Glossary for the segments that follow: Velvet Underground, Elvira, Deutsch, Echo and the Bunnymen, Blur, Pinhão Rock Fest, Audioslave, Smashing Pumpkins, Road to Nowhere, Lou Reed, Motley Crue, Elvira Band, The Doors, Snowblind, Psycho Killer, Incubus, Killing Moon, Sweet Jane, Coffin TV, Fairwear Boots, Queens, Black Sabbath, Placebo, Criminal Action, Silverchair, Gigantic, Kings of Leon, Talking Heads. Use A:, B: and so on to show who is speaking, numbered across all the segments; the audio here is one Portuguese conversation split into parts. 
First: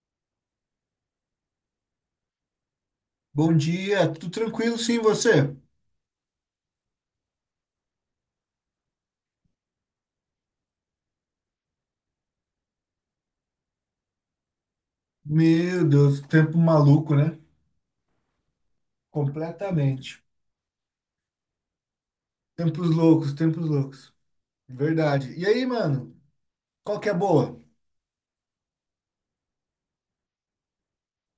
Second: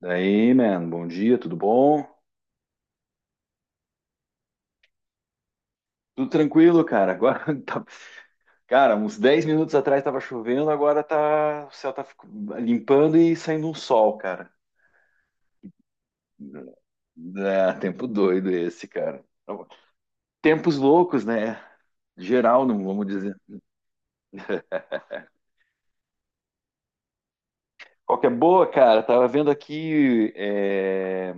A: Daí, man, bom dia, tudo bom?
B: Bom dia, tudo tranquilo sim, você?
A: Tudo tranquilo, cara. Agora, cara, uns 10 minutos atrás tava chovendo, o céu limpando e saindo um sol, cara.
B: Meu Deus, tempo maluco, né?
A: É, tempo doido esse, cara.
B: Completamente.
A: Tempos loucos, né? Geral, não
B: Tempos
A: vamos
B: loucos,
A: dizer.
B: tempos loucos. Verdade. E aí, mano? Qual que é a boa?
A: Qual que é boa, cara? Tava vendo aqui,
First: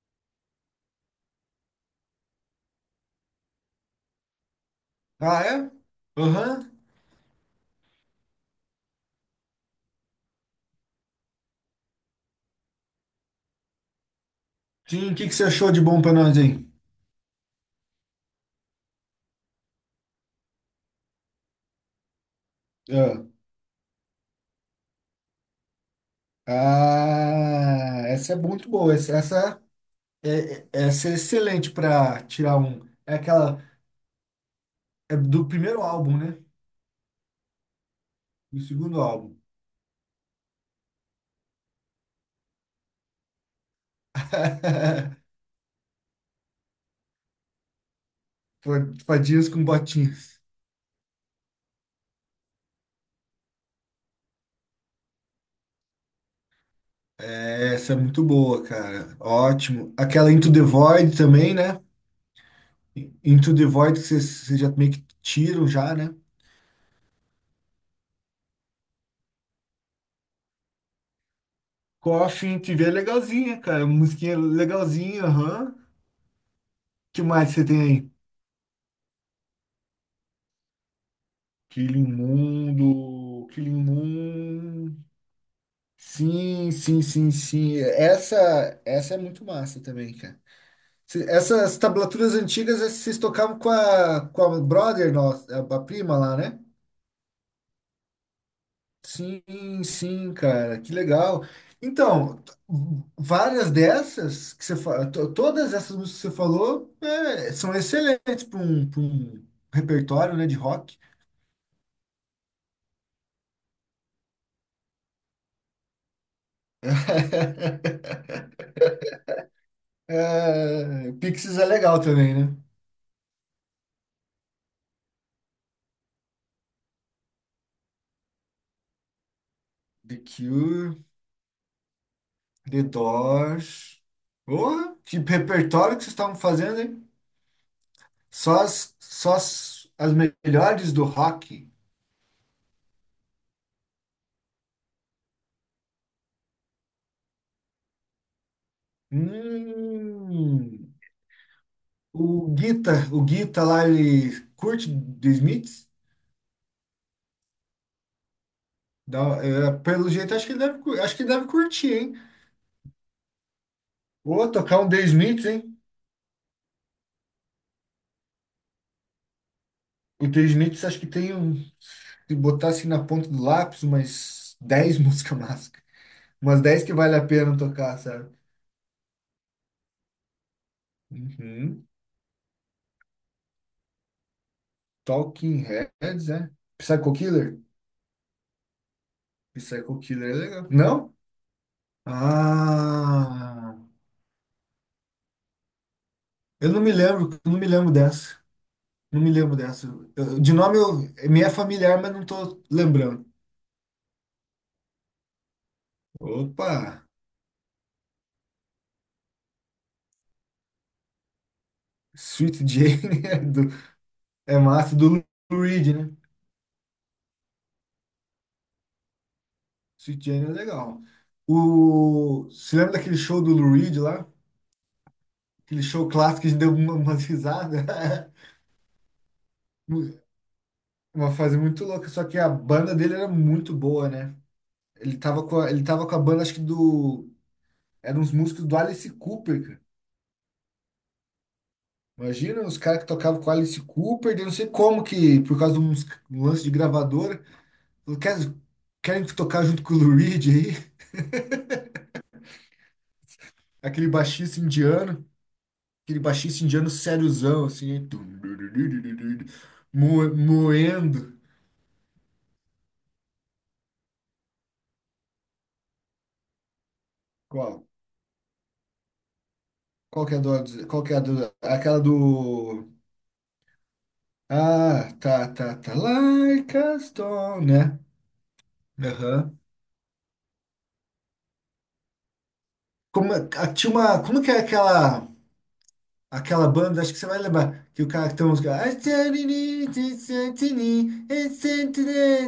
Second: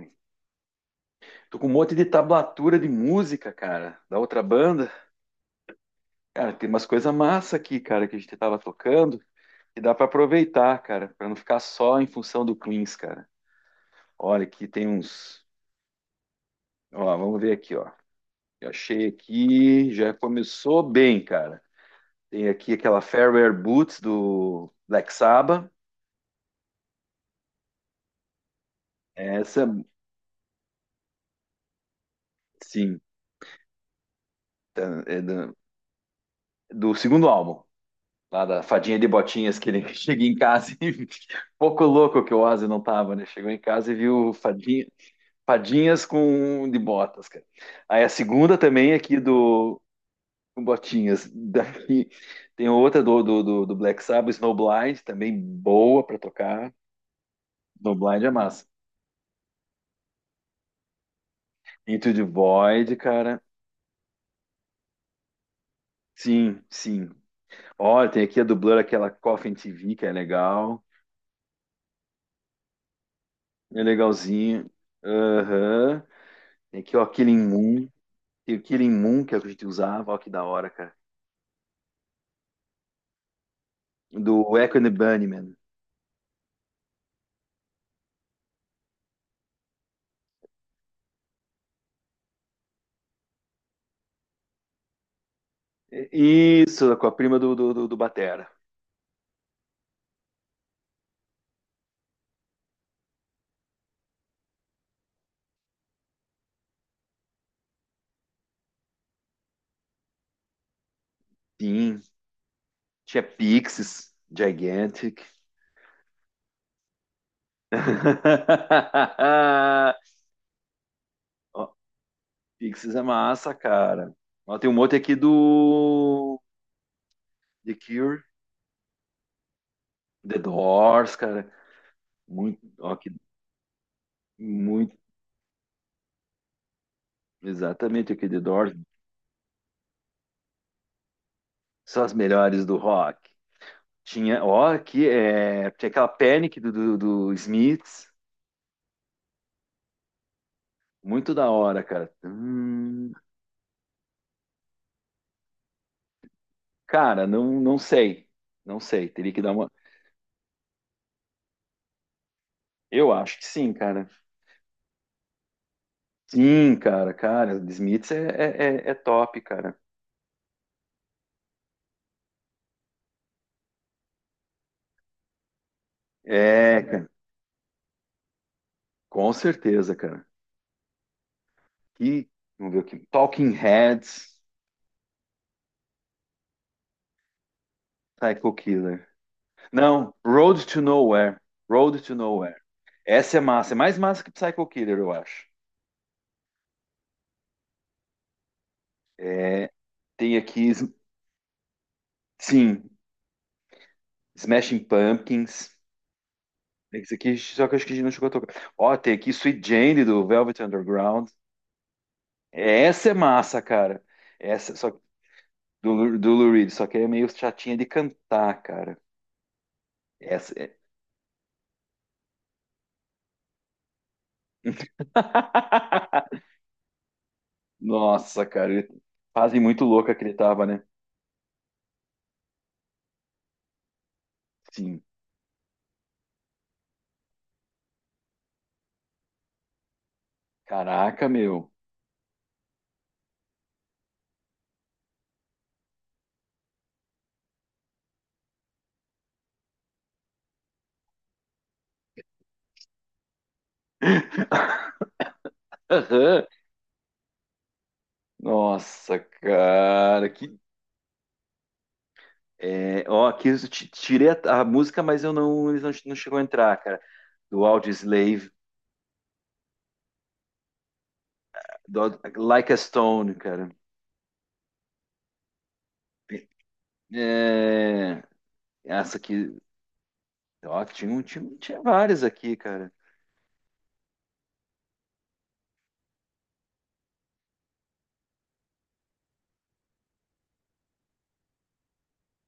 A: tô com um monte de tablatura de música, cara, da outra banda.
B: Ah, é?
A: Cara, tem
B: Aham.
A: umas coisas massa aqui, cara, que a gente tava tocando. E dá para aproveitar, cara, para não ficar só em função do cleans, cara. Olha, aqui tem
B: Sim, o que que
A: uns.
B: você achou de bom pra nós aí?
A: Ó, vamos ver aqui, ó. Eu achei aqui, já começou bem, cara. Tem aqui aquela
B: Ah,
A: Fairwear Boots do Black Sabbath.
B: ah, essa é muito boa.
A: Essa,
B: É, essa é excelente pra tirar um.
A: sim,
B: É aquela.
A: tá-
B: É
A: é
B: do
A: da-
B: primeiro álbum, né?
A: do segundo álbum, lá
B: Do
A: da fadinha
B: segundo
A: de
B: álbum.
A: botinhas que ele cheguei em casa e pouco louco que o Ozzy não tava, né? Chegou em casa e viu fadinha, fadinhas com de botas, cara. Aí a segunda também aqui
B: Fadinhas com
A: do
B: botinhas.
A: Botinhas. Daí tem outra do Black Sabbath, Snowblind, também boa pra tocar.
B: Essa é muito
A: Snowblind é
B: boa,
A: massa.
B: cara. Ótimo. Aquela Into the Void também, né?
A: Into the Void, cara.
B: Into the Void que vocês já meio que tiram já, né?
A: Sim, sim. Olha, tem aqui a do Blur, aquela Coffin TV, que é legal.
B: Coffin TV é legalzinha,
A: É
B: cara. Musiquinha
A: legalzinho.
B: legalzinha, aham.
A: Aham. Tem aqui, ó,
B: Que
A: Killing
B: mais você tem
A: Moon.
B: aí?
A: Tem o Killing Moon, que é o que a gente usava. Ó, que da hora, cara.
B: Killing Mundo, Killing
A: Do Echo and the
B: Moon.
A: Bunnymen.
B: Sim, sim, sim, sim. Essa é muito massa também, cara. Essas tablaturas antigas, vocês tocavam com a brother nossa, a prima lá, né?
A: Isso, com a prima do Batera.
B: Sim, sim, cara, que legal. Então, várias dessas que você todas essas músicas que você falou são excelentes para um, pra um repertório, né, de rock.
A: Sim. Tinha Pixies, Gigantic.
B: É, Pixies é
A: Ó,
B: legal também, né?
A: Pixies é massa, cara. Ó, tem um monte aqui do The Cure,
B: The
A: The
B: Cure,
A: Doors, cara. Muito,
B: The
A: ó, que,
B: Doors.
A: muito,
B: Porra, que repertório que vocês estavam fazendo, hein?
A: Exatamente aqui, The
B: Só
A: Doors.
B: as, só as, as melhores do rock.
A: São as melhores do rock. Tinha, ó, aqui é, Tinha aquela Panic do Smiths.
B: Hum.
A: Muito da hora, cara.
B: O Guita, o Guita lá, ele curte The Smiths?
A: Cara, não sei. Não sei. Teria
B: Dá-
A: que dar uma.
B: é, pelo jeito, acho que ele deve curtir, hein?
A: Eu acho que sim, cara.
B: Ou tocar um The Smiths, hein?
A: Sim, cara. The Smiths é top, cara.
B: O The Smiths, acho que tem um. Se botar assim na ponta do lápis, umas 10 músicas massa. Umas
A: É,
B: 10 que
A: cara,
B: vale a pena tocar, sabe?
A: com certeza, cara.
B: Uhum.
A: E, vamos ver aqui. Talking Heads,
B: Talking Heads, é? Psycho Killer?
A: Psycho Killer.
B: Psycho
A: Não,
B: Killer é
A: Road
B: legal.
A: to
B: Não?
A: Nowhere. Road to Nowhere. Essa é massa, é
B: Ah,
A: mais massa que Psycho Killer, eu acho.
B: eu não me lembro dessa. Não me lembro
A: É,
B: dessa.
A: tem
B: De
A: aqui,
B: nome eu, me é familiar, mas não tô
A: sim,
B: lembrando.
A: Smashing Pumpkins.
B: Opa!
A: Tem Esse aqui, só que eu acho que a gente não chegou a tocar. Ó, tem aqui Sweet Jane do Velvet Underground.
B: Sweet
A: É, essa é
B: Jane
A: massa, cara.
B: é
A: Essa, só
B: massa
A: que-
B: do Lou
A: do,
B: Reed, né?
A: Lu- Do Lou Reed, só que é meio chatinha de cantar, cara.
B: Sweet Jane é
A: Essa é.
B: legal. O, você lembra daquele show do Lou Reed lá? Aquele show clássico que a gente deu umas risadas.
A: Nossa, cara, ele... fase muito louca que ele tava, né?
B: Uma fase muito louca, só que a banda dele era muito boa, né?
A: Sim.
B: Ele tava com a banda, acho que do. Eram uns músicos do Alice Cooper.
A: Caraca, meu.
B: Imagina os caras que tocavam com Alice Cooper, daí não sei como que, por causa de um lance de gravadora, falou, querem tocar junto com o Lou Reed aí?" Aquele baixista indiano, aquele
A: Aham.
B: baixista indiano sériozão, assim, hein? Tum, du, du, du, du,
A: Nossa,
B: du, du,
A: cara,
B: moendo.
A: aqui eu tirei a música, mas eu não, eles não, não chegou a entrar, cara. Do
B: Qual?
A: Audioslave,
B: Qual que é a do, qual que é a do, aquela
A: do Like a
B: do...
A: Stone, cara.
B: Ah, tá, tá, tá, like a stone, né?
A: É, essa aqui,
B: Aham.
A: ó, tinha várias aqui, cara.
B: Tinha uma, como que é aquela... Aquela banda, acho que você vai lembrar, que o cara que tem a música. I said it is, it said it is, it said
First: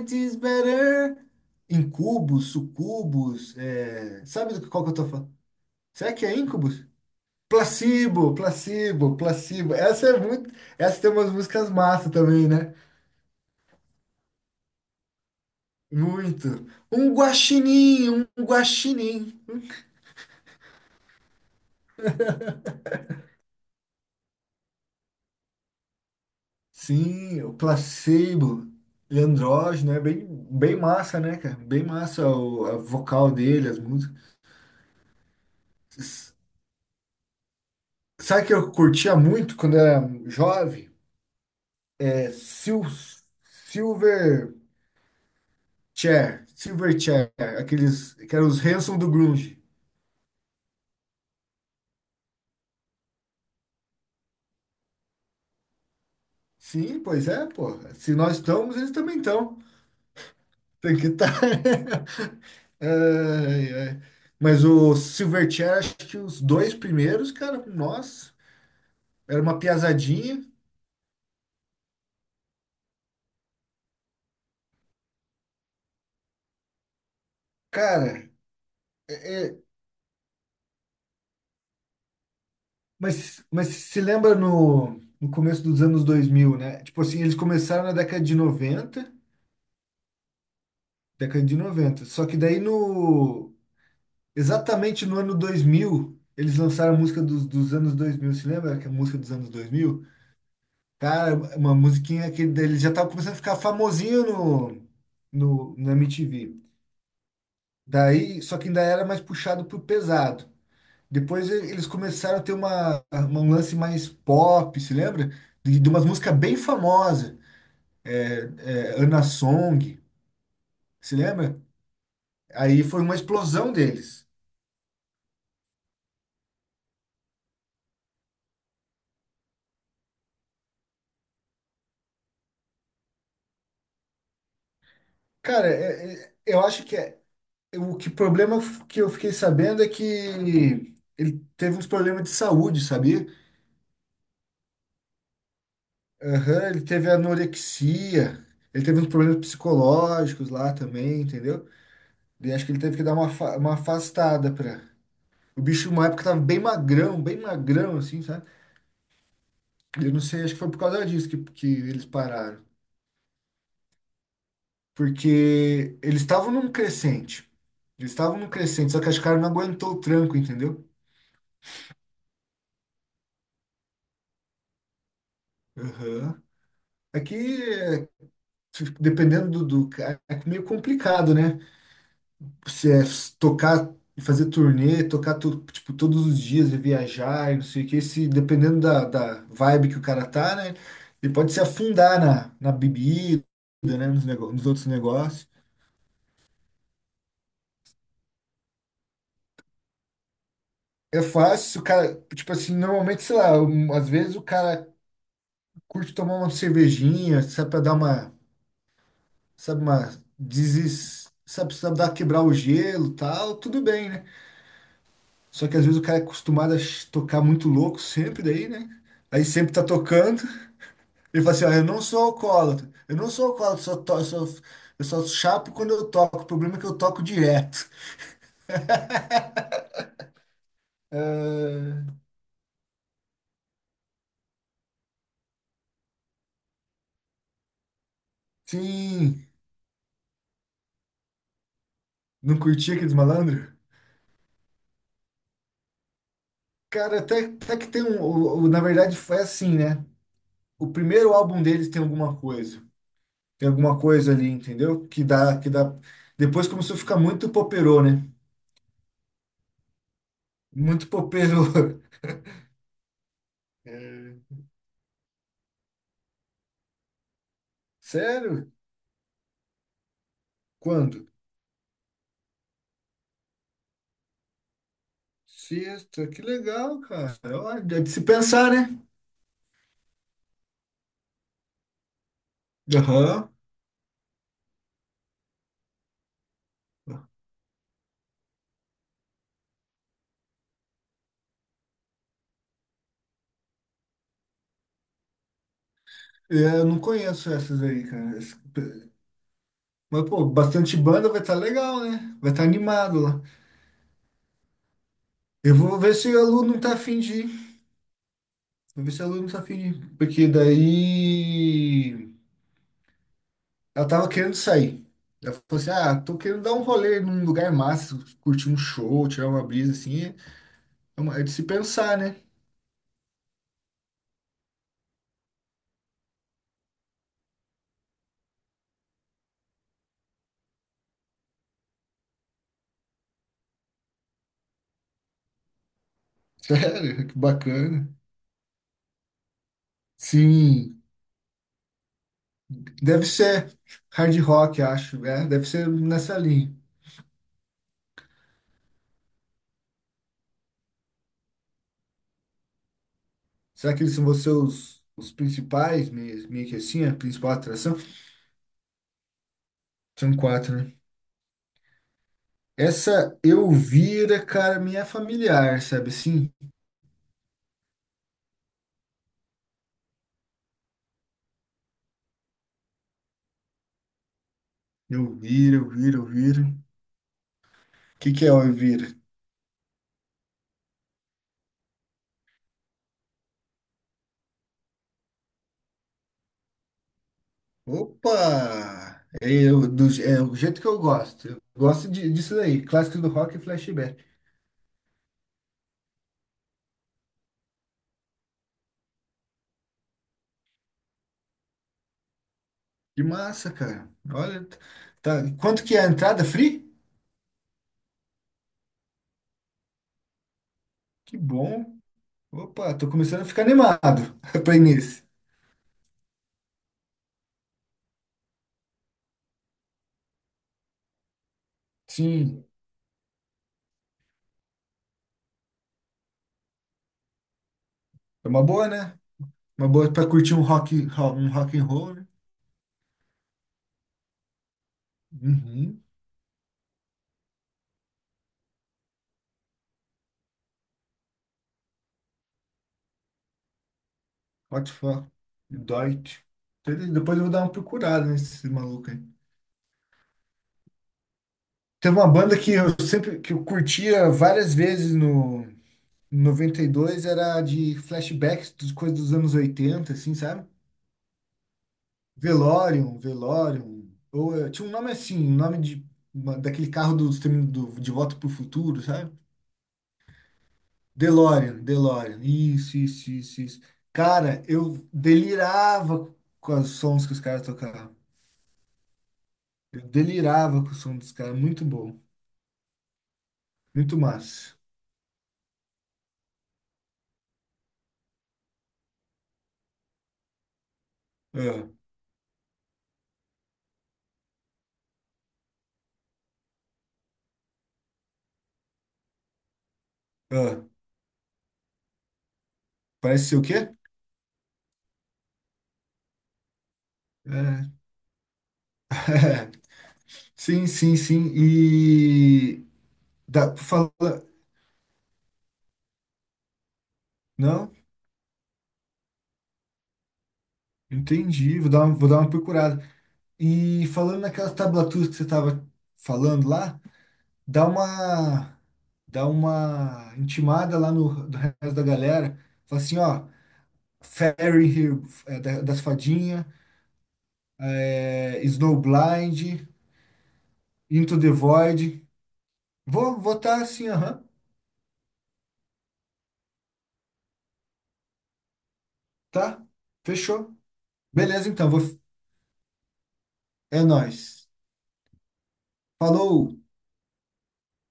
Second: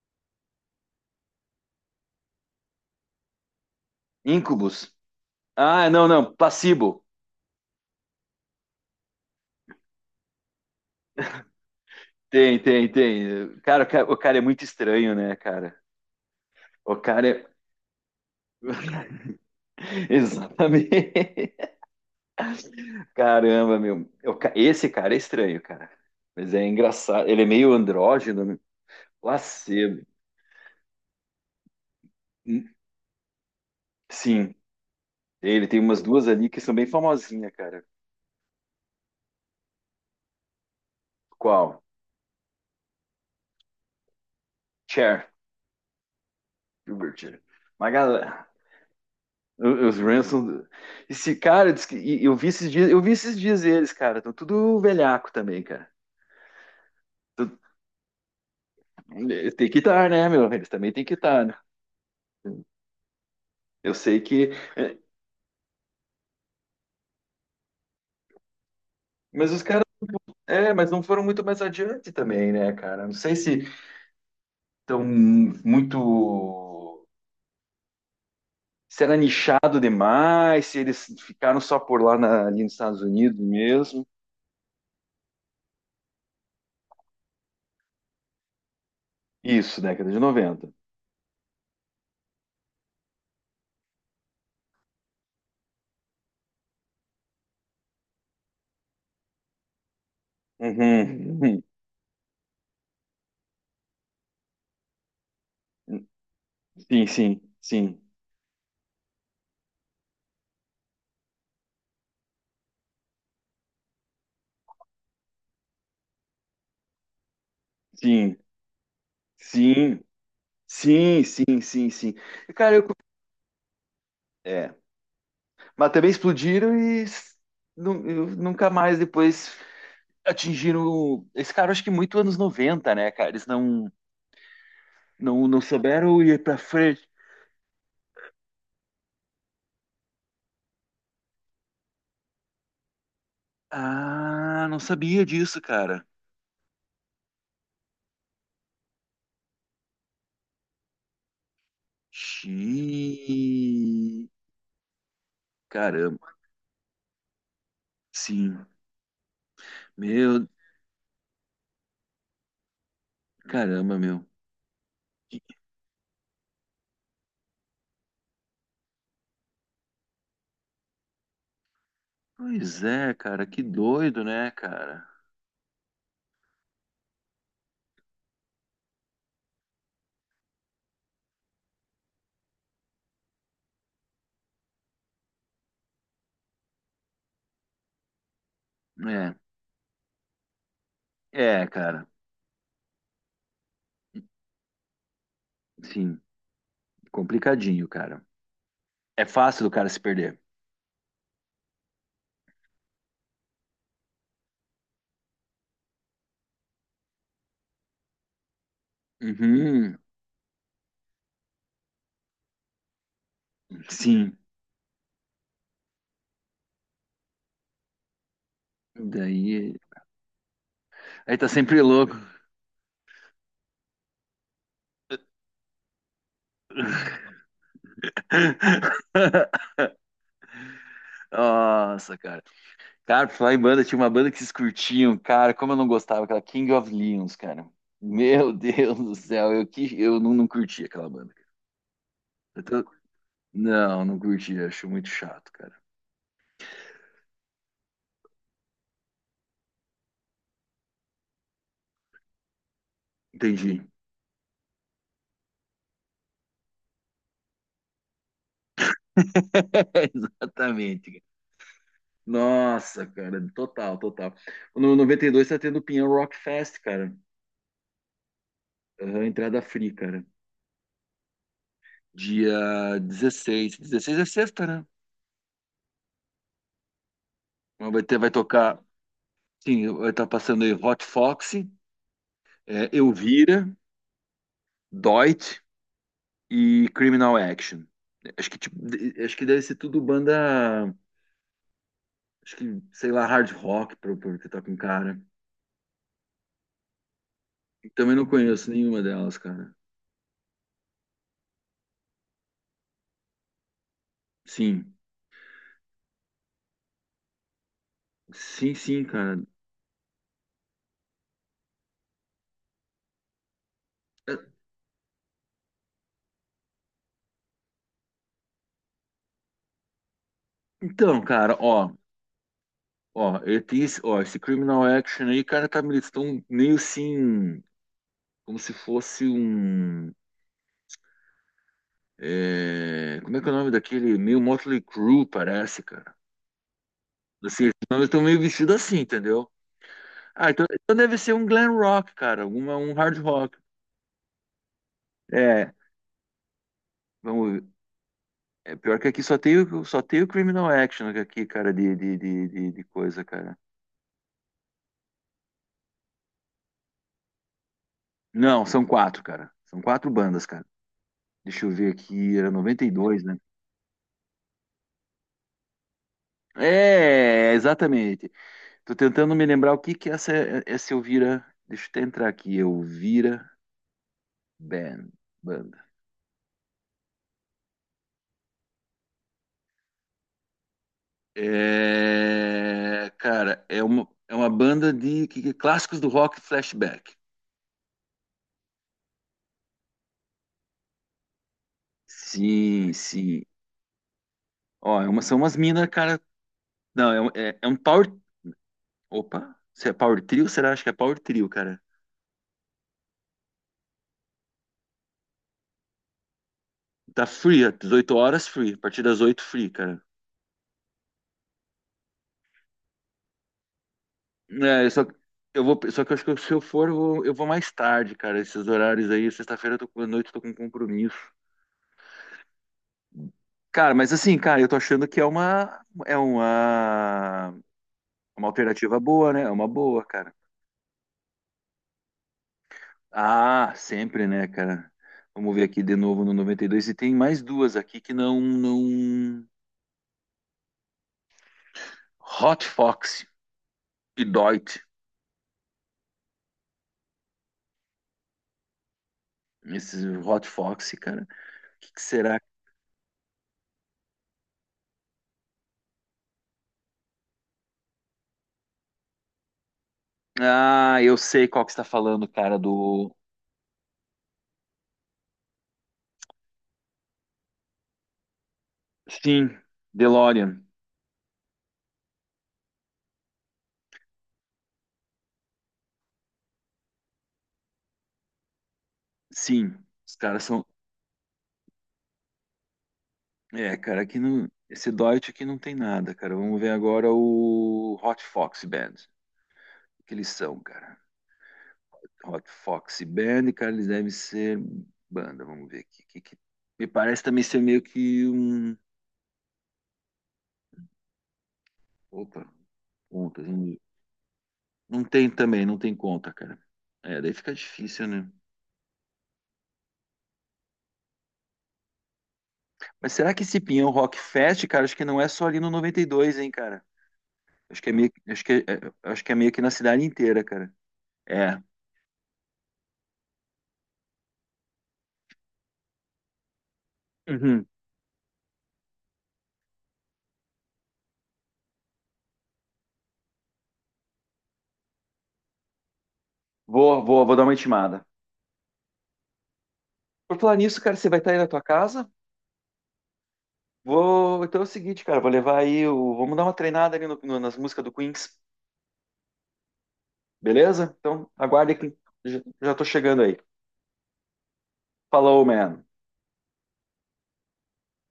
B: it is better. Incubos, sucubos, sabe do que qual que
A: Incubus.
B: eu tô falando?
A: Ah, não,
B: Será que
A: não,
B: é Incubus?
A: Placebo.
B: Placebo, placebo, placebo. Essa é muito. Essa tem umas músicas massa também,
A: Tem,
B: né?
A: tem, tem. Cara, o cara é muito estranho, né, cara?
B: Muito.
A: O
B: Um
A: cara é,
B: guaxinim, um guaxinim.
A: exatamente. Caramba, meu. Esse cara é estranho, cara. Mas é engraçado. Ele
B: Sim,
A: é
B: o
A: meio andrógeno, né?
B: placebo. Leandro, né?
A: Lacedo.
B: Bem, bem massa, né, cara? Bem massa o
A: Hum,
B: a vocal dele, as músicas.
A: Sim, ele tem umas duas
B: S-
A: ali que são bem famosinhas, cara.
B: Sabe que eu curtia muito quando era jovem?
A: Qual?
B: É, Silver
A: Cher.
B: Chair, Silver
A: Gilbert.
B: Chair,
A: Cher. Uma
B: aqueles que
A: galera.
B: eram os Hanson do Grunge.
A: O- Os Ransom. Esse cara, eu vi esses dias, eu vi esses dias eles, cara. Estão tudo velhaco também, cara.
B: Sim, pois é,
A: Tu-
B: pô. Se nós estamos, eles também estão.
A: Tem que estar, né, meu? Eles também
B: Tem
A: tem
B: que
A: que
B: estar.
A: estar, né?
B: Ai,
A: Eu
B: ai.
A: sei que.
B: Mas o Silverchair, acho que os dois primeiros, cara, nossa, era
A: Mas
B: uma
A: os caras.
B: piazadinha.
A: É, mas não foram muito mais adiante também, né, cara? Não sei se estão muito.
B: Cara,
A: Se
B: é,
A: era
B: é,
A: nichado demais, se eles ficaram só por ali nos Estados Unidos
B: mas, mas se
A: mesmo.
B: lembra no, no começo dos anos 2000, né? Tipo assim, eles começaram na década de 90,
A: Isso, década de 90.
B: década de noventa. Só que daí no, exatamente no ano 2000, eles lançaram a música dos anos 2000. Se lembra que a música dos anos 2000? Cara,
A: Uhum,
B: uma musiquinha que daí eles já estavam começando a ficar famosinho no, no, na
A: uhum.
B: MTV.
A: Sim, sim, sim,
B: Daí, só que ainda era mais puxado pro pesado. Depois eles começaram a ter uma, um lance mais pop, se lembra? De umas músicas bem famosas,
A: sim,
B: Ana Song,
A: sim,
B: se
A: sim,
B: lembra?
A: sim, sim, sim. Cara,
B: Aí
A: eu...
B: foi uma explosão deles.
A: É, mas também explodiram e s- nu- eu- nunca mais depois atingiram. Esse cara, acho que muito anos 90, né, cara? Eles não. Não, não
B: Cara,
A: souberam ir pra
B: eu acho que
A: frente.
B: o que problema que eu fiquei sabendo é que ele teve uns problemas de saúde, sabia?
A: Ah, não sabia disso, cara.
B: Aham, ele teve anorexia, ele teve uns problemas psicológicos lá também, entendeu? E acho que ele teve que dar uma
A: Xiii.
B: afastada pra. O bicho, uma época,
A: Caramba.
B: tava bem magrão, assim, sabe?
A: Sim.
B: Eu não sei,
A: Meu,
B: acho que foi por causa disso que eles pararam.
A: caramba, meu. Que-
B: Porque eles estavam num crescente. Eles estavam num crescente, só que acho que o cara não aguentou o tranco, entendeu?
A: Pois é, cara, que doido, né, cara?
B: Aham. Aqui, é, dependendo do cara, é meio complicado, né? Se é tocar, fazer turnê, tocar tipo, todos os dias e viajar e não sei o que, se, dependendo da vibe que o cara tá, né? Ele
A: É,
B: pode se
A: é, cara.
B: afundar na bebida, né? Nos outros negócios.
A: Sim, complicadinho, cara. É fácil do cara se perder.
B: É fácil, o cara, tipo assim, normalmente, sei lá, um, às vezes o cara curte tomar uma cervejinha, sabe, pra dar uma, sabe,
A: Uhum,
B: uma, desis, sabe, sabe, dar quebrar o gelo, e tal, tudo bem, né?
A: sim.
B: Só que às vezes o cara é acostumado a tocar muito louco sempre daí, né? Aí sempre
A: Daí,
B: tá tocando,
A: aí
B: ele
A: tá
B: fala assim, ó,
A: sempre
B: eu não
A: louco.
B: sou alcoólatra, eu não sou alcoólatra, só to, eu só chapo quando eu toco, o problema é que eu toco direto. Ah,
A: Nossa, cara. Cara, pra falar em banda, tinha uma banda que vocês curtiam, cara, como eu não gostava, aquela King of Leons, cara. Meu Deus do
B: sim,
A: céu, eu, que, eu não, não curti aquela banda. Cara.
B: não
A: Eu tô-
B: curtia aqueles malandros?
A: Não, não curti, acho muito chato, cara.
B: Cara, até, até que tem um. Na verdade, foi assim, né? O primeiro álbum deles tem alguma coisa. Tem
A: Entendi.
B: alguma coisa ali, entendeu? Que dá, que dá. Depois começou a ficar muito poperô, né? Muito
A: Exatamente. Cara.
B: poperô.
A: Nossa, cara, total, total.
B: É.
A: No 92 tá tendo o Pinhão Rock Fest, cara.
B: Sério?
A: Aham, entrada free, cara.
B: Quando?
A: Dia 16. 16 é sexta, né?
B: Sexta, que legal, cara.
A: Mas
B: Olha, é
A: vai
B: de
A: ter,
B: se
A: vai
B: pensar,
A: tocar,
B: né?
A: sim, vai estar passando aí Hot Foxy, é,
B: Aham.
A: Elvira, Doit. E Criminal Action. Acho que, acho que deve ser tudo banda, acho que, sei lá, hard rock, pra que tá com cara.
B: É, eu não conheço essas aí,
A: Também não
B: cara.
A: conheço nenhuma delas, cara.
B: Mas, pô, bastante banda vai estar legal, né? Vai estar animado lá.
A: Sim,
B: Eu vou ver se o aluno não tá afim.
A: sim,
B: Vou ver se ela
A: cara.
B: não tá afim. Porque daí ela tava
A: É,
B: querendo sair. Ela falou assim: "Ah, tô querendo dar um rolê num lugar massa, curtir um show, tirar uma brisa assim." É, é
A: então,
B: uma- é de
A: cara,
B: se
A: ó,
B: pensar, né?
A: ó, eu tenho esse, ó, esse Criminal Action aí, cara, tá, eles estão meio assim, como se fosse um, é, como é que é o nome daquele, meio Motley Crue, parece, cara.
B: Sério, que
A: Assim, eles
B: bacana.
A: estão meio vestidos assim, entendeu? Ah, então,
B: Sim,
A: então deve ser um glam rock, cara, alguma, um hard
B: deve
A: rock.
B: ser hard rock, acho. É, deve
A: É,
B: ser nessa linha.
A: vamos ver. É pior que aqui só tem, só tem o Criminal Action aqui, cara, de coisa, cara.
B: Será que eles são vocês os principais, meio que assim, a principal atração?
A: Não, são quatro, cara. São quatro
B: São
A: bandas, cara.
B: quatro, né?
A: Deixa eu ver aqui, era 92, né?
B: Essa Elvira, cara, me é familiar, sabe assim?
A: É, exatamente. Tô tentando me lembrar o que que é essa Elvira. Deixa eu até entrar aqui, Elvira Band,
B: Elvira,
A: banda.
B: Elvira, Elvira. O que, que é ouvir?
A: É, cara, é uma banda de clássicos do rock flashback.
B: Opa! É o jeito que eu gosto. Eu gosto disso daí,
A: Sim,
B: clássicos do
A: sim.
B: rock e flashback.
A: Ó, é uma, são umas minas, cara. Não, é um power. Opa, se é power trio? Será? Acho que é power trio, cara.
B: Que massa, cara. Olha, tá. Quanto que é a entrada? Free?
A: Tá free, ó, 18 horas free. A partir das 8 free, cara.
B: Que bom. Opa, tô começando a ficar animado pra
A: É,
B: início.
A: eu vou, só que eu acho que se eu for, eu vou mais tarde, cara. Esses horários aí, sexta-feira eu à noite eu tô com compromisso.
B: Sim,
A: Cara, mas assim, cara, eu tô achando que é
B: é
A: uma
B: uma boa,
A: alternativa
B: né?
A: boa, né? É uma
B: Uma
A: boa,
B: boa pra
A: cara.
B: curtir um rock, um rock and roll, né?
A: Ah, sempre, né, cara? Vamos ver aqui de
B: Uhum.
A: novo no 92. E tem mais duas aqui que não, não... Hot Fox e Deutsch.
B: What the fuck? Deutsch. Entendeu? Depois eu vou dar uma procurada nesse maluco aí.
A: Esses Hot Fox, cara. O que que
B: Teve uma
A: será?
B: banda que eu sempre que eu curtia várias vezes no 92, era de flashbacks das coisas dos anos 80, assim, sabe?
A: Ah, eu sei qual que você está falando, cara, do...
B: Velorium, Velorium. Ou tinha um nome assim, um nome de, daquele carro do De Volta pro Futuro, sabe?
A: Sim, DeLorean.
B: DeLorean, DeLorean. Isso, isso, isso, isso. Cara, eu delirava com os sons que os caras tocavam.
A: Sim,
B: Eu
A: os caras são...
B: delirava com o som dos caras. Muito bom.
A: É, cara, aqui
B: Muito
A: não...
B: massa.
A: Esse Deutsch aqui não tem nada, cara. Vamos ver agora o Hot Fox Band. O que eles são, cara?
B: Ah,
A: Hot Fox Band, cara, eles devem ser banda, vamos ver aqui. Me parece também ser meio que um.
B: ah.
A: Opa, contas.
B: Parece ser o
A: Não
B: quê?
A: não tem também, não tem conta, cara. É, daí fica
B: É.
A: difícil, né?
B: Sim, sim, sim. E
A: Mas será que esse
B: dá,
A: Pinhão
B: fala,
A: Rock Fest, cara, acho que não é só ali no 92, hein, cara? Acho que
B: não,
A: é meio, acho que é meio que na cidade inteira, cara. É.
B: entendi, vou dar uma, procurada. E falando naquela tablatura que você estava falando lá,
A: Uhum.
B: dá uma, dá uma intimada lá no, do resto da galera. Fala assim, ó, Fairy Here, das fadinhas,
A: Vou dar uma intimada.
B: Snowblind,
A: Por falar nisso, cara, você vai estar aí
B: Into
A: na
B: the
A: tua casa?
B: Void. Vou votar assim,
A: Vou.
B: aham,
A: Então é o seguinte, cara, vou levar aí o. Vamos dar uma treinada ali nas músicas do Queens.
B: tá? Fechou.
A: Beleza? Então,
B: Beleza,
A: aguarde
B: então,
A: que já estou chegando aí.
B: é nóis.
A: Falou, man.
B: Falou!